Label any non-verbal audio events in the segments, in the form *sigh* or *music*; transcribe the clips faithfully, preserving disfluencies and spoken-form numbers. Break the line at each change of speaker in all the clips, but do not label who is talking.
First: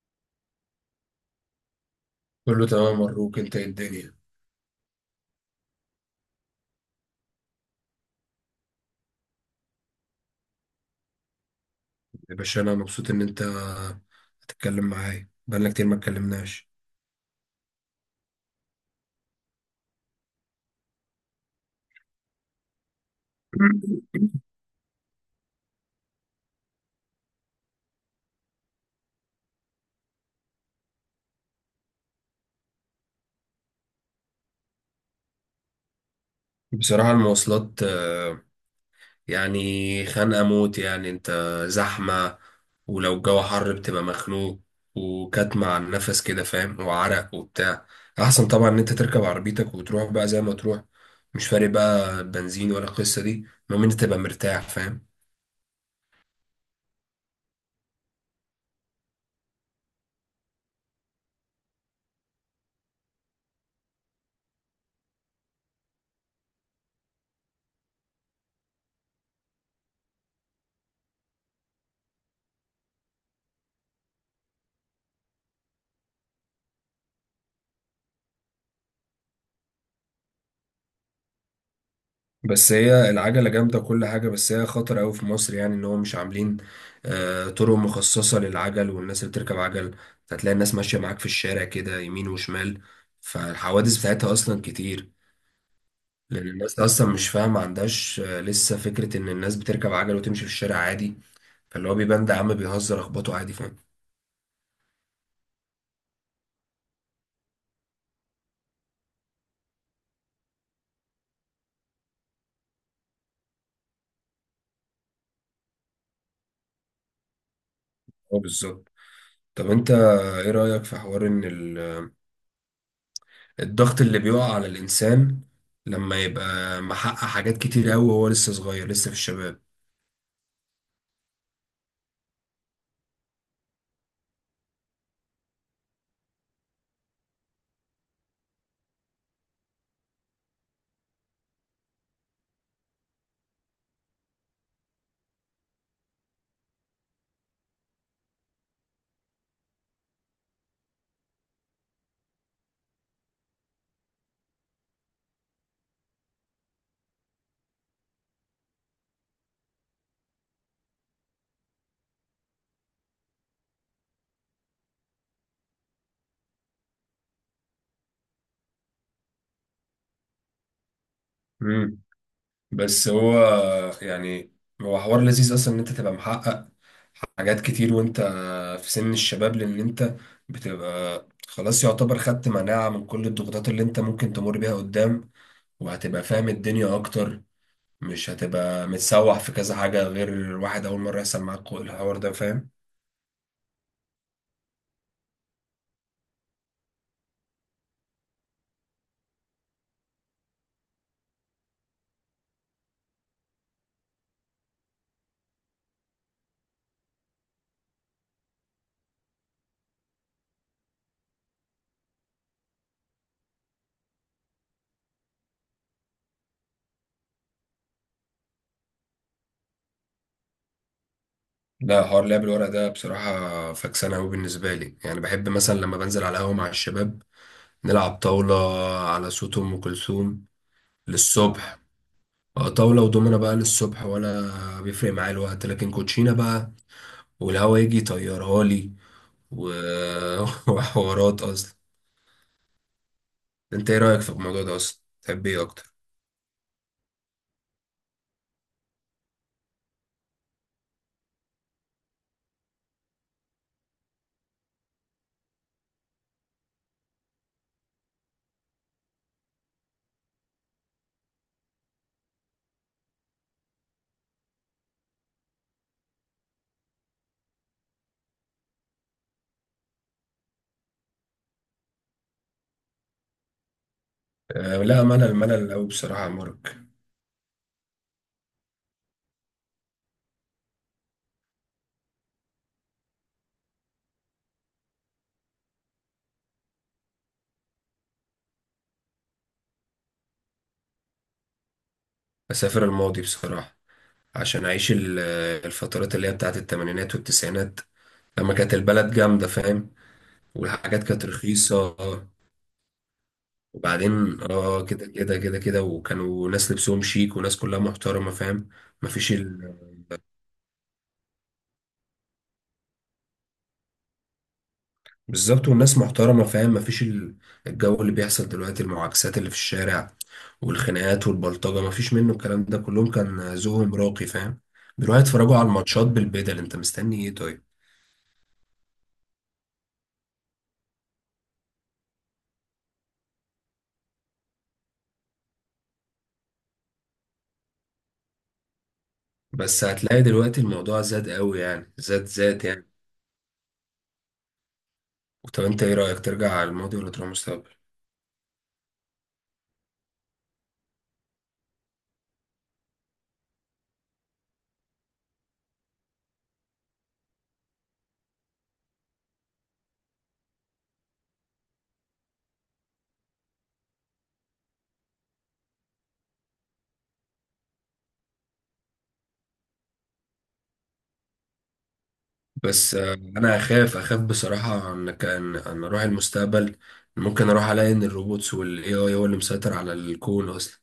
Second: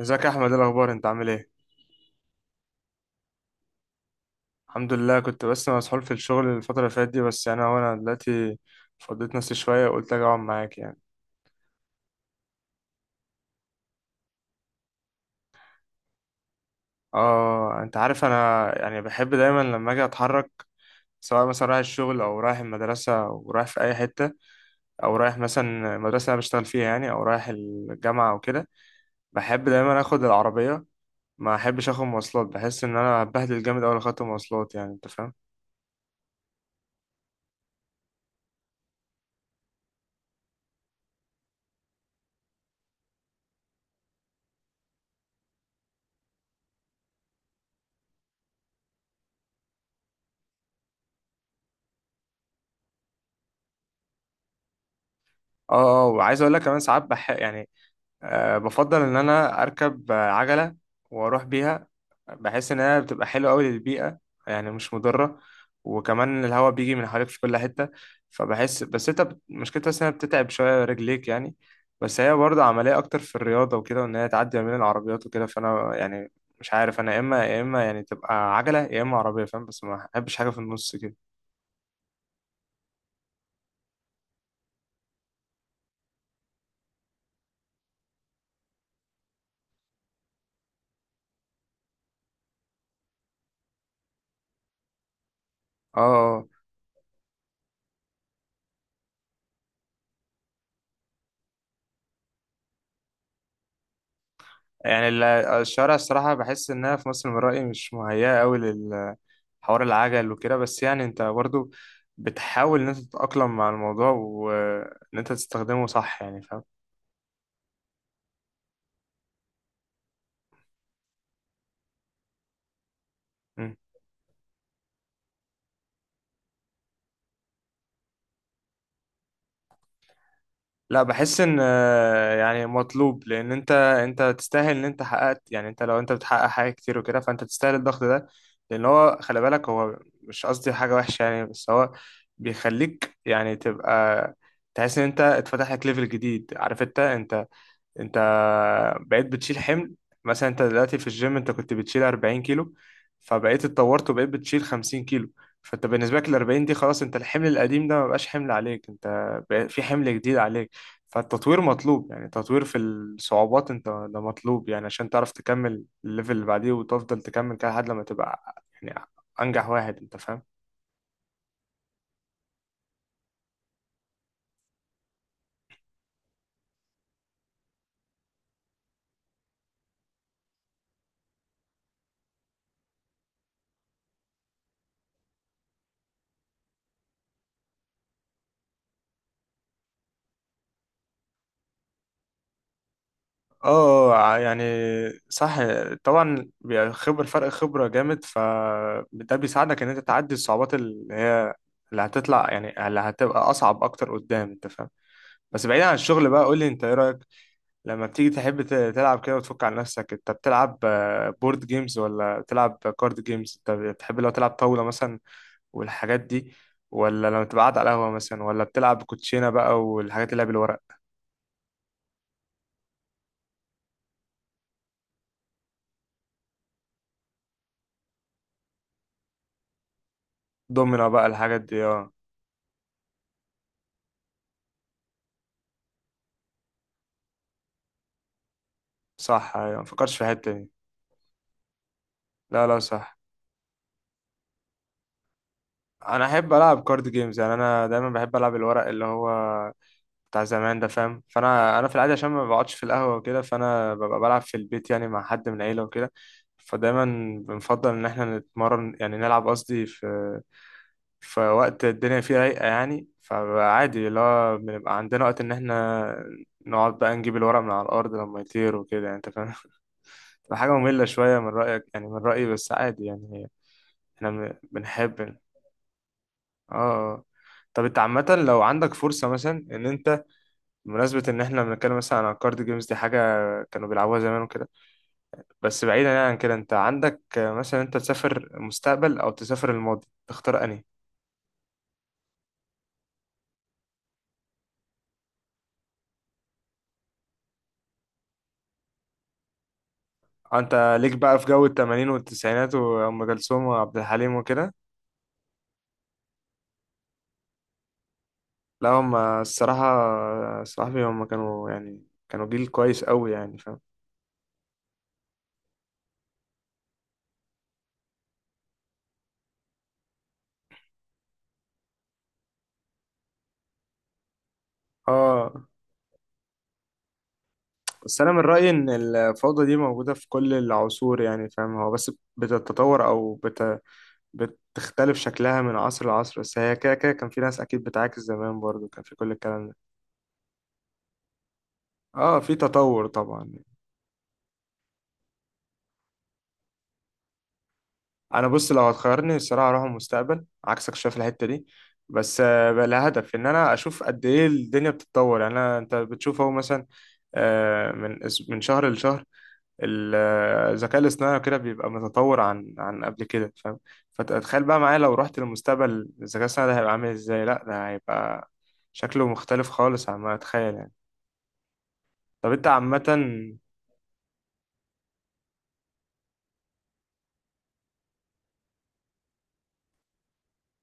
ازيك يا احمد؟ ايه الاخبار؟ انت عامل ايه؟
كله تمام. مبروك. انت ايه الدنيا؟
الحمد لله. كنت بس مسحول في الشغل الفتره اللي فاتت دي، بس يعني هو انا دلوقتي فضيت نفسي شويه وقلت اجي اقعد معاك يعني.
يا باشا، انا مبسوط ان انت هتتكلم معايا. بقالنا كتير ما اتكلمناش.
اه انت عارف انا يعني بحب دايما لما اجي اتحرك، سواء مثلا رايح الشغل او رايح المدرسه او رايح في اي حته، او رايح مثلا المدرسه اللي انا بشتغل فيها يعني، او رايح الجامعه او كده. بحب دايما اخد العربيه، ما احبش اخد مواصلات، بحس ان انا بهدل جامد اول خدت مواصلات يعني، انت فاهم؟
بصراحة المواصلات آه، يعني خانقة موت، يعني انت زحمة. ولو الجو حر بتبقى مخنوق وكاتمة على النفس كده، فاهم، وعرق وبتاع. احسن طبعا ان انت تركب عربيتك وتروح بقى زي ما تروح. مش فارق بقى بنزين ولا القصة دي، المهم ان انت تبقى مرتاح، فاهم.
اه اه وعايز اقول لك كمان ساعات بح يعني، أه بفضل إن أنا أركب آه، عجلة وأروح بيها. بحس إن هي بتبقى حلوة أوي للبيئة، يعني مش مضرة، وكمان الهواء بيجي من حواليك في كل حتة. فبحس بس أنت بت- مشكلتها بس إنها بتتعب شوية رجليك يعني، بس هي برضه عملية أكتر في الرياضة وكده، وإن هي تعدي ما بين العربيات وكده. فأنا يعني مش عارف أنا، يا إما يا إما يعني تبقى عجلة يا إما عربية، فاهم؟ بس ما أحبش حاجة في النص كده.
بس هي العجلة جامدة كل حاجة، بس هي خطر أوي في مصر، يعني إن هو مش عاملين آه، طرق مخصصة للعجل والناس اللي بتركب عجل. هتلاقي الناس ماشية معاك في الشارع كده يمين وشمال، فالحوادث بتاعتها أصلا كتير.
اه
لأن
آه.
الناس أصلا مش فاهمة، ما عندهاش آه، لسه فكرة إن الناس بتركب عجل وتمشي في الشارع عادي، فاللي هو بيبان ده عم بيهزر أخبطه عادي، فاهم.
يعني ال- الشوارع الصراحة بحس إنها في مصر من رأيي مش مهيئة أوي للحوار العجل وكده، بس يعني أنت برضو بتحاول إن أنت تتأقلم مع الموضوع وإن أنت تستخدمه صح يعني، فاهم؟
هو بالظبط. طب أنت إيه رأيك في حوار إن ال-
مم.
الضغط اللي بيقع على الإنسان لما يبقى محقق حاجات كتير أوي وهو لسه صغير، لسه في الشباب؟
لا بحس إن آه، يعني مطلوب، لأن أنت أنت تستاهل إن أنت حققت. يعني أنت لو أنت بتحقق حاجة كتير وكده فأنت تستاهل الضغط ده، لأن هو خلي بالك، هو مش قصدي حاجة وحشة يعني، بس هو بيخليك يعني تبقى تحس إن أنت اتفتح لك ليفل جديد. عارف أنت أنت انت بقيت بتشيل حمل. مثلا انت دلوقتي في الجيم انت كنت بتشيل أربعين كيلو، فبقيت اتطورت وبقيت بتشيل خمسين كيلو، فانت بالنسبه لك ال أربعين دي خلاص، انت الحمل القديم ده ما بقاش حمل عليك، انت بقى في حمل جديد عليك. فالتطوير مطلوب، يعني تطوير في الصعوبات انت ده مطلوب يعني، عشان تعرف تكمل الليفل اللي بعديه وتفضل تكمل كده لحد لما تبقى يعني انجح واحد، انت فاهم؟
مم. بس هو، يعني، هو حوار لذيذ اصلا ان انت تبقى محقق حاجات كتير وانت في سن الشباب، لان انت بتبقى خلاص يعتبر خدت مناعة من كل الضغوطات اللي انت ممكن تمر بيها قدام، وهتبقى فاهم الدنيا اكتر. مش هتبقى متسوح في كذا حاجة غير واحد اول مرة يحصل معاك الحوار ده، فاهم.
اه ع- يعني صح. طبعا بيبقى خبر فرق خبرة جامد، فده بيساعدك ان انت تعدي الصعوبات اللي هي اللي هتطلع، يعني اللي هتبقى اصعب اكتر قدام، انت فاهم؟ بس بعيدا عن الشغل بقى، قول لي انت ايه رأيك لما بتيجي تحب ت- تلعب كده وتفك عن نفسك، انت بتلعب بورد جيمز ولا بتلعب كارد جيمز؟ انت بتحب لو تلعب طاولة مثلا والحاجات دي؟ ولا لما تبقى قاعد على القهوة مثلا ولا بتلعب كوتشينة بقى والحاجات اللي هي بالورق؟
لا، حوار لعب الورق ده بصراحة فكسانة أوي بالنسبة لي. يعني بحب مثلا لما بنزل على القهوة مع الشباب نلعب طاولة على صوت أم كلثوم
دومينو بقى الحاجات
للصبح.
دي، اه.
آه، طاولة ودومنة بقى للصبح، ولا بيفرق معايا الوقت. لكن كوتشينة بقى والهوا يجي يطيرها لي
صح
و...
ايوه، مفكرش في الحتة دي.
*laughs* وحوارات أصلا.
لا لا صح.
أنت إيه رأيك في الموضوع ده أصلا؟ تحب إيه أكتر؟
انا احب العب كارد جيمز، يعني انا دايما بحب العب الورق اللي هو بتاع زمان ده، فاهم؟ فانا انا في العاده عشان ما بقعدش في القهوه وكده، فانا ببقى بلعب في البيت يعني مع حد من العيله وكده. فدايما بنفضل ان احنا نتمرن، يعني نلعب قصدي في في وقت الدنيا فيه رايقه يعني. فعادي اللي هو بنبقى عندنا وقت ان احنا نقعد بقى نجيب الورق من على الارض لما يطير وكده يعني، انت فاهم؟ *laughs* تبقى حاجه ممله شويه من رايك يعني، من رايي بس عادي يعني، احنا
أه لا،
بنحب.
ملل ملل أوي بصراحة يا مارك.
اه طب انت عامة لو عندك فرصة، مثلا ان انت بمناسبة ان احنا بنتكلم مثلا عن الكارد جيمز دي، حاجة كانوا بيلعبوها زمان وكده، بس بعيدا يعني عن كده، انت عندك مثلا انت تسافر المستقبل او تسافر الماضي، تختار انهي؟
أسافر الماضي بصراحة، عشان أعيش ال- آه، الفترات اللي هي بتاعت التمانينات والتسعينات لما كانت البلد جامدة، فاهم.
آه، انت
والحاجات
ليك
كانت
بقى في جو
رخيصة،
التمانين والتسعينات وام كلثوم وعبد الحليم
وبعدين
وكده.
اه كده كده كده كده، وكانوا ناس لبسهم شيك وناس كلها محترمة، فاهم.
لا هم
مفيش.
الصراحة صاحبي، هم كانوا يعني كانوا جيل كويس قوي يعني، فاهم؟
بالظبط، والناس محترمة، فاهم. مفيش ال- الجو اللي بيحصل دلوقتي، المعاكسات اللي في الشارع والخناقات والبلطجة، مفيش منه الكلام ده. كلهم كان ذوقهم راقي، فاهم. بيروحوا يتفرجوا
اه
على الماتشات بالبدل، انت مستني ايه طيب.
بس انا من رايي ان الفوضى دي موجوده في كل العصور يعني، فاهم؟ هو بس بتتطور او بت بتختلف شكلها من عصر لعصر، بس هي كده كده كان في ناس اكيد بتعاكس زمان، برضو كان في كل الكلام ده.
بس هتلاقي دلوقتي الموضوع زاد قوي، يعني زاد
اه في
زاد، يعني.
تطور طبعا.
طب انت ايه رأيك؟ ترجع على الماضي ولا تروح المستقبل؟
انا بص لو هتخيرني الصراحه اروح المستقبل، عكسك شايف الحته دي، بس آه، بقى لها هدف ان انا اشوف قد ايه الدنيا بتتطور يعني. انا انت بتشوف اهو مثلا، آه، من أس- من شهر لشهر ال- آه، الذكاء الاصطناعي كده بيبقى متطور عن عن قبل كده، فاهم؟ فتخيل بقى معايا لو رحت للمستقبل، الذكاء الاصطناعي ده هيبقى عامل ازاي؟ لا ده هيبقى شكله مختلف خالص عما اتخيل يعني. طب انت
بس آه،
عامة
انا اخاف اخاف بصراحة ان كان ان اروح المستقبل، ممكن اروح الاقي ان الروبوتس والاي اي هو اللي مسيطر على الكون اصلا.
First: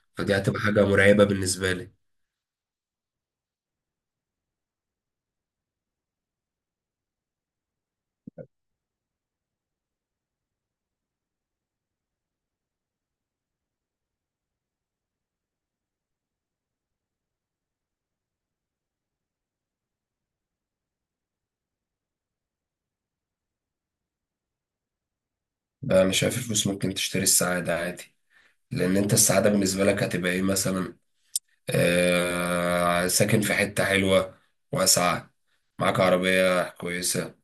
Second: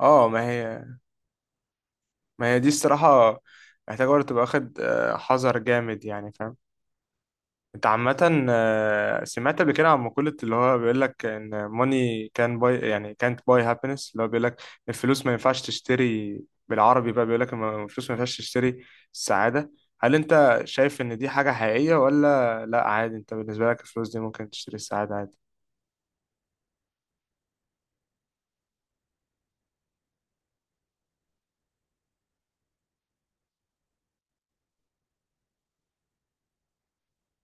اه.
فدي
ما
هتبقى
هي
حاجة مرعبة بالنسبة لي.
ما هي دي الصراحة محتاجة برضه تبقى واخد آه، حذر جامد يعني، فاهم؟ انت عامة آه، سمعت قبل كده عن مقولة اللي هو بيقول لك ان money can buy يعني can't buy happiness، اللي هو بيقول لك الفلوس ما ينفعش تشتري. بالعربي بقى بيقول لك الفلوس ما ينفعش تشتري السعادة. هل انت شايف ان دي حاجة حقيقية، ولا لا عادي انت بالنسبة لك الفلوس دي ممكن تشتري السعادة عادي؟
انا شايف الفلوس ممكن تشتري السعاده عادي. لان انت السعاده بالنسبه لك هتبقى ايه مثلا؟ آه، ساكن في حته حلوه واسعه، معاك عربيه كويسه،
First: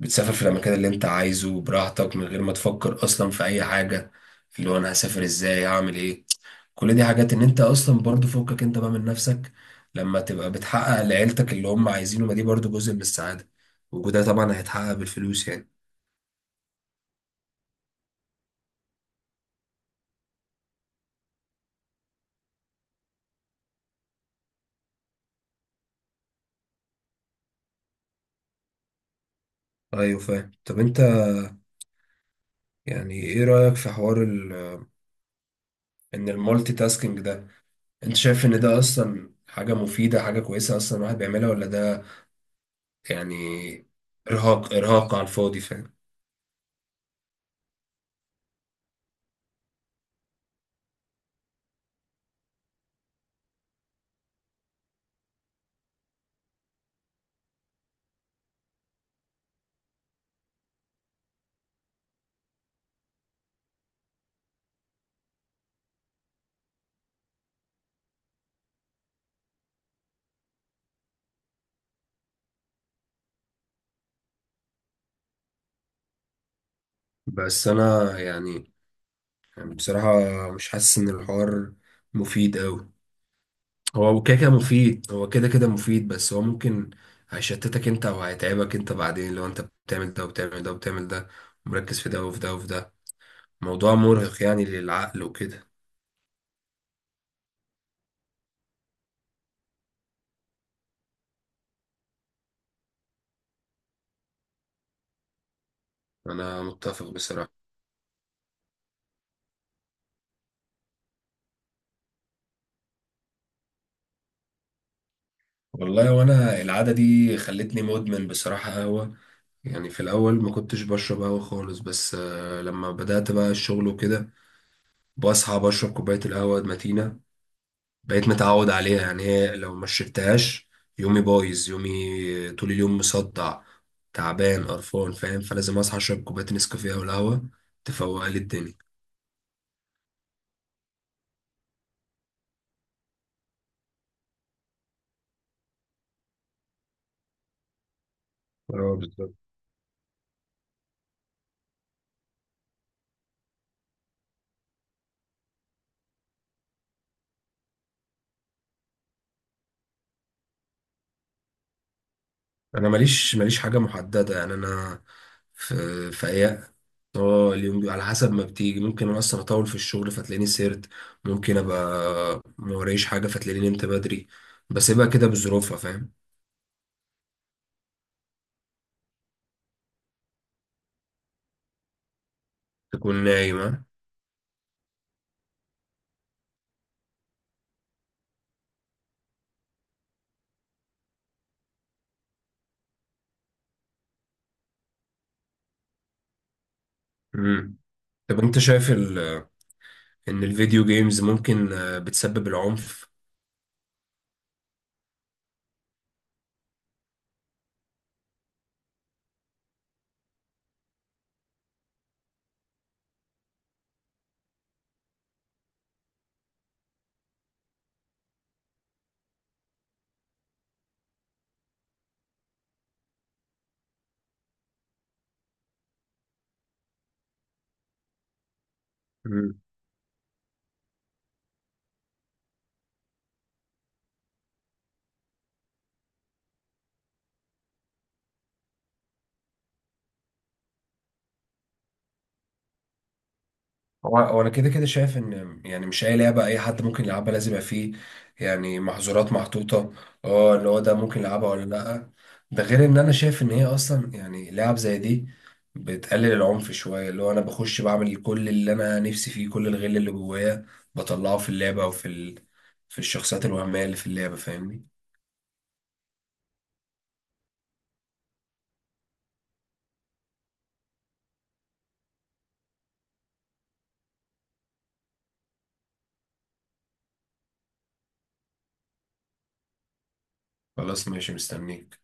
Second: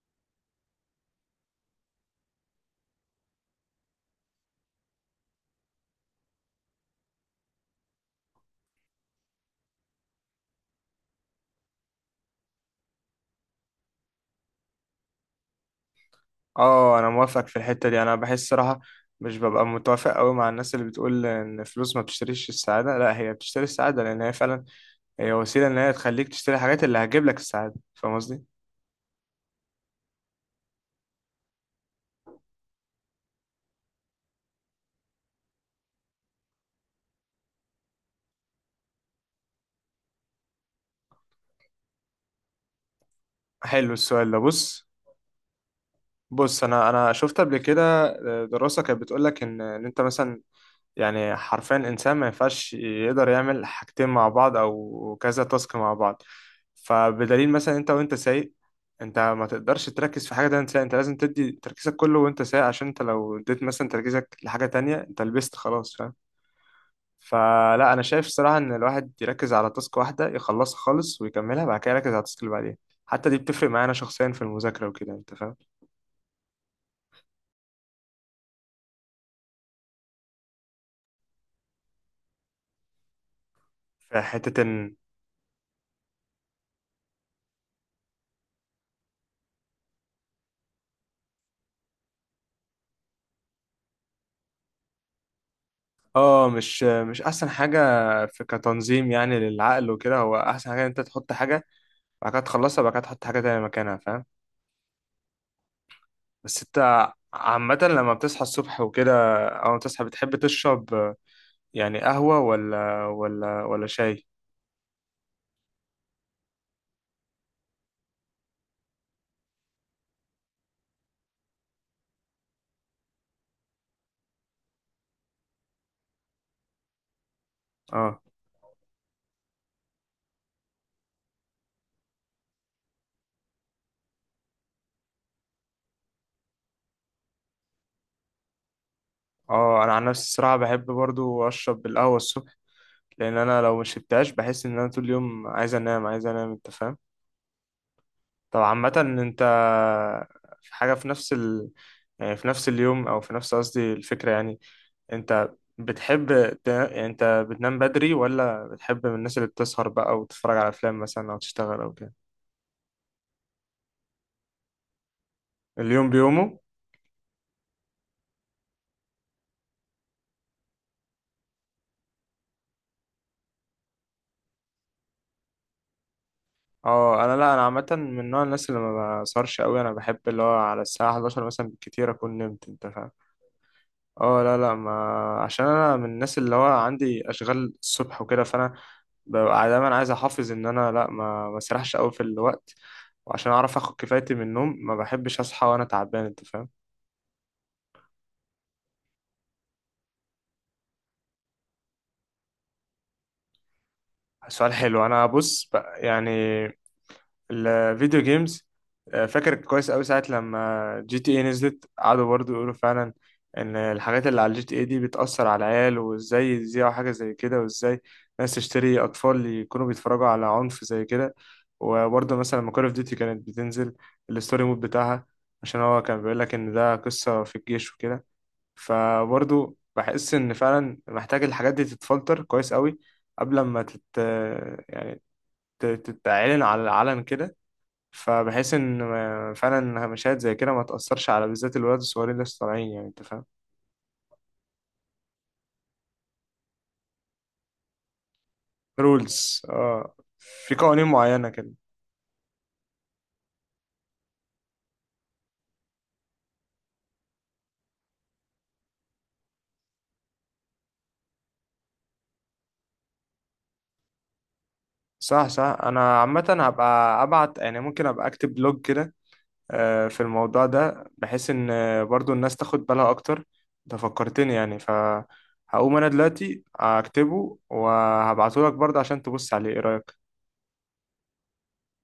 بتسافر في الاماكن اللي انت عايزه براحتك من غير ما تفكر اصلا في اي حاجه، اللي هو انا هسافر ازاي، هعمل ايه. كل دي حاجات ان انت اصلا برضو فوقك انت بقى من نفسك. لما تبقى بتحقق لعيلتك اللي هم عايزينه، ما دي برضو جزء من السعاده، وده طبعا هيتحقق بالفلوس يعني.
اه انا موافق في الحتة دي. انا بحس صراحة مش ببقى متوافق قوي مع الناس اللي بتقول ان الفلوس ما بتشتريش السعادة. لا، هي بتشتري السعادة، لان هي فعلا هي وسيلة ان هي تخليك تشتري الحاجات اللي هتجيب لك السعادة، فاهم قصدي؟
ايوه، فاهم. طب انت يعني ايه رأيك في حوار ان المالتي تاسكينج ده، انت شايف ان ده اصلا حاجة مفيدة، حاجة كويسة اصلا الواحد بيعملها؟ ولا ده يعني
حلو السؤال ده،
ارهاق
بص.
ارهاق على الفاضي، فاهم؟
بص انا انا شفت قبل كده آه، دراسة كانت بتقول لك ان ان انت مثلا يعني حرفيا الإنسان ما ينفعش يقدر يعمل حاجتين مع بعض أو كذا تاسك مع بعض. فبدليل مثلا أنت وأنت سايق، أنت ما تقدرش تركز في حاجة تانية سايق، أنت لازم تدي تركيزك كله وأنت سايق، عشان أنت لو اديت مثلا تركيزك لحاجة تانية أنت لبست خلاص، فاهم؟ فلا أنا شايف الصراحة إن الواحد يركز على تاسك واحدة يخلصها خالص، ويكملها بعد كده يركز على التاسك اللي بعدين. حتى دي بتفرق معانا شخصيا في المذاكرة وكده، أنت فاهم؟
بس انا يعني يعني بصراحة، مش حاسس ان الحوار مفيد قوي.
في
هو كده كده
حتة إن
مفيد، هو كده كده مفيد، بس هو ممكن هيشتتك انت او هيتعبك انت بعدين لو انت بتعمل ده وبتعمل ده وبتعمل ده، ومركز في ده وفي ده وفي ده، موضوع مرهق يعني للعقل وكده.
اه مش مش احسن حاجه في كتنظيم يعني للعقل وكده. هو احسن حاجه إن انت تحط حاجه بعد كده تخلصها، بعد كده تحط حاجه تانية مكانها، فاهم؟ بس
انا متفق
انت
بصراحة.
عامه لما بتصحى الصبح وكده او تصحى، بتحب تشرب آه، يعني قهوه ولا ولا ولا شاي؟
والله وانا العاده دي خلتني مدمن بصراحه قهوه. يعني في الاول ما كنتش بشرب قهوه خالص، بس آه، لما بدات بقى الشغل وكده بصحى بشرب كوبايه القهوه المتينه.
اه
بقيت متعود عليها. يعني هي لو ما شربتهاش، يومي بايظ، يومي طول اليوم مصدع تعبان قرفان، فاهم. فلازم اصحى اشرب كوبايه نسكافيه او القهوه تفوق لي الدنيا.
اه انا عن نفسي الصراحه بحب برضو اشرب القهوه الصبح، لان انا لو ما شربتهاش بحس ان انا طول اليوم عايز انام، عايز انام، انت فاهم؟ طب عامه
اه، بالظبط.
انت في حاجه في نفس ال... يعني في نفس اليوم او في نفس قصدي الفكره يعني، انت بتحب ت... انت بتنام بدري ولا بتحب من الناس اللي بتسهر بقى وتتفرج على افلام مثلا او تشتغل او كده؟
انا ماليش ماليش حاجه محدده. يعني انا في
اليوم
في
بيومه.
ايام. اه، اليوم بي- على حسب ما بتيجي. ممكن انا اصلا اطول في الشغل فتلاقيني سهرت، ممكن ابقى ما ورايش حاجه فتلاقيني نمت بدري. بسيبها كده بظروفها، فاهم.
اه انا لا، انا عامه من نوع الناس اللي ما بسهرش قوي. انا بحب اللي هو على الساعه حداشر مثلا بالكتير اكون نمت، انت فاهم؟
تكون نايمه.
اه لا لا ما عشان انا من الناس اللي هو عندي اشغال الصبح وكده، فانا ببقى دايما عايز احافظ ان انا لا ما ما اسرحش قوي في الوقت، وعشان اعرف اخد كفايتي من النوم، ما بحبش اصحى وانا تعبان، انت فاهم؟
امم طب انت شايف ال... ان الفيديو جيمز ممكن آه، بتسبب العنف؟
سؤال حلو. انا بص بقى يعني الفيديو جيمز، آه، فاكر كويس قوي ساعة لما جي تي اي نزلت، قعدوا برضو يقولوا فعلا ان الحاجات اللي على الجي تي اي دي بتأثر على العيال، وازاي يذيعوا حاجة زي كده، وازاي ناس تشتري اطفال يكونوا بيتفرجوا على عنف زي كده. وبرضه مثلا لما كول اوف ديوتي كانت بتنزل الستوري مود بتاعها، عشان هو كان بيقول لك ان ده قصة في الجيش وكده، فبرضه بحس ان فعلا محتاج الحاجات دي تتفلتر كويس قوي قبل ما تت يعني تت- تتعلن على العلن كده، فبحيث ان ما- فعلا مشاهد زي كده ما تأثرش على بالذات الولاد الصغيرين اللي لسه طالعين يعني، انت فاهم؟
هو هو انا كده كده شايف ان يعني مش اي لعبه اي حد ممكن يلعبها، لازم يبقى فيه يعني محظورات
رولز
محطوطه.
اه،
اه، اللي
في
هو ده
قوانين
ممكن
معينة
يلعبها ولا
كده.
لا. ده غير ان انا شايف ان هي اصلا يعني لعب زي دي بتقلل العنف شويه. اللي هو انا بخش بعمل كل اللي انا نفسي فيه، كل الغل اللي جوايا بطلعه في اللعبه او في ال... في الشخصيات الوهميه اللي في اللعبه، فاهمني.
صح صح انا عامة هبقى ابعت يعني، ممكن ابقى اكتب بلوج كده آه، في الموضوع ده، بحيث ان آه، برضو الناس تاخد بالها اكتر. انت فكرتني يعني، فهقوم انا دلوقتي اكتبه وهبعته لك برضه عشان تبص عليه ايه رأيك.
خلاص، ماشي، مستنيك.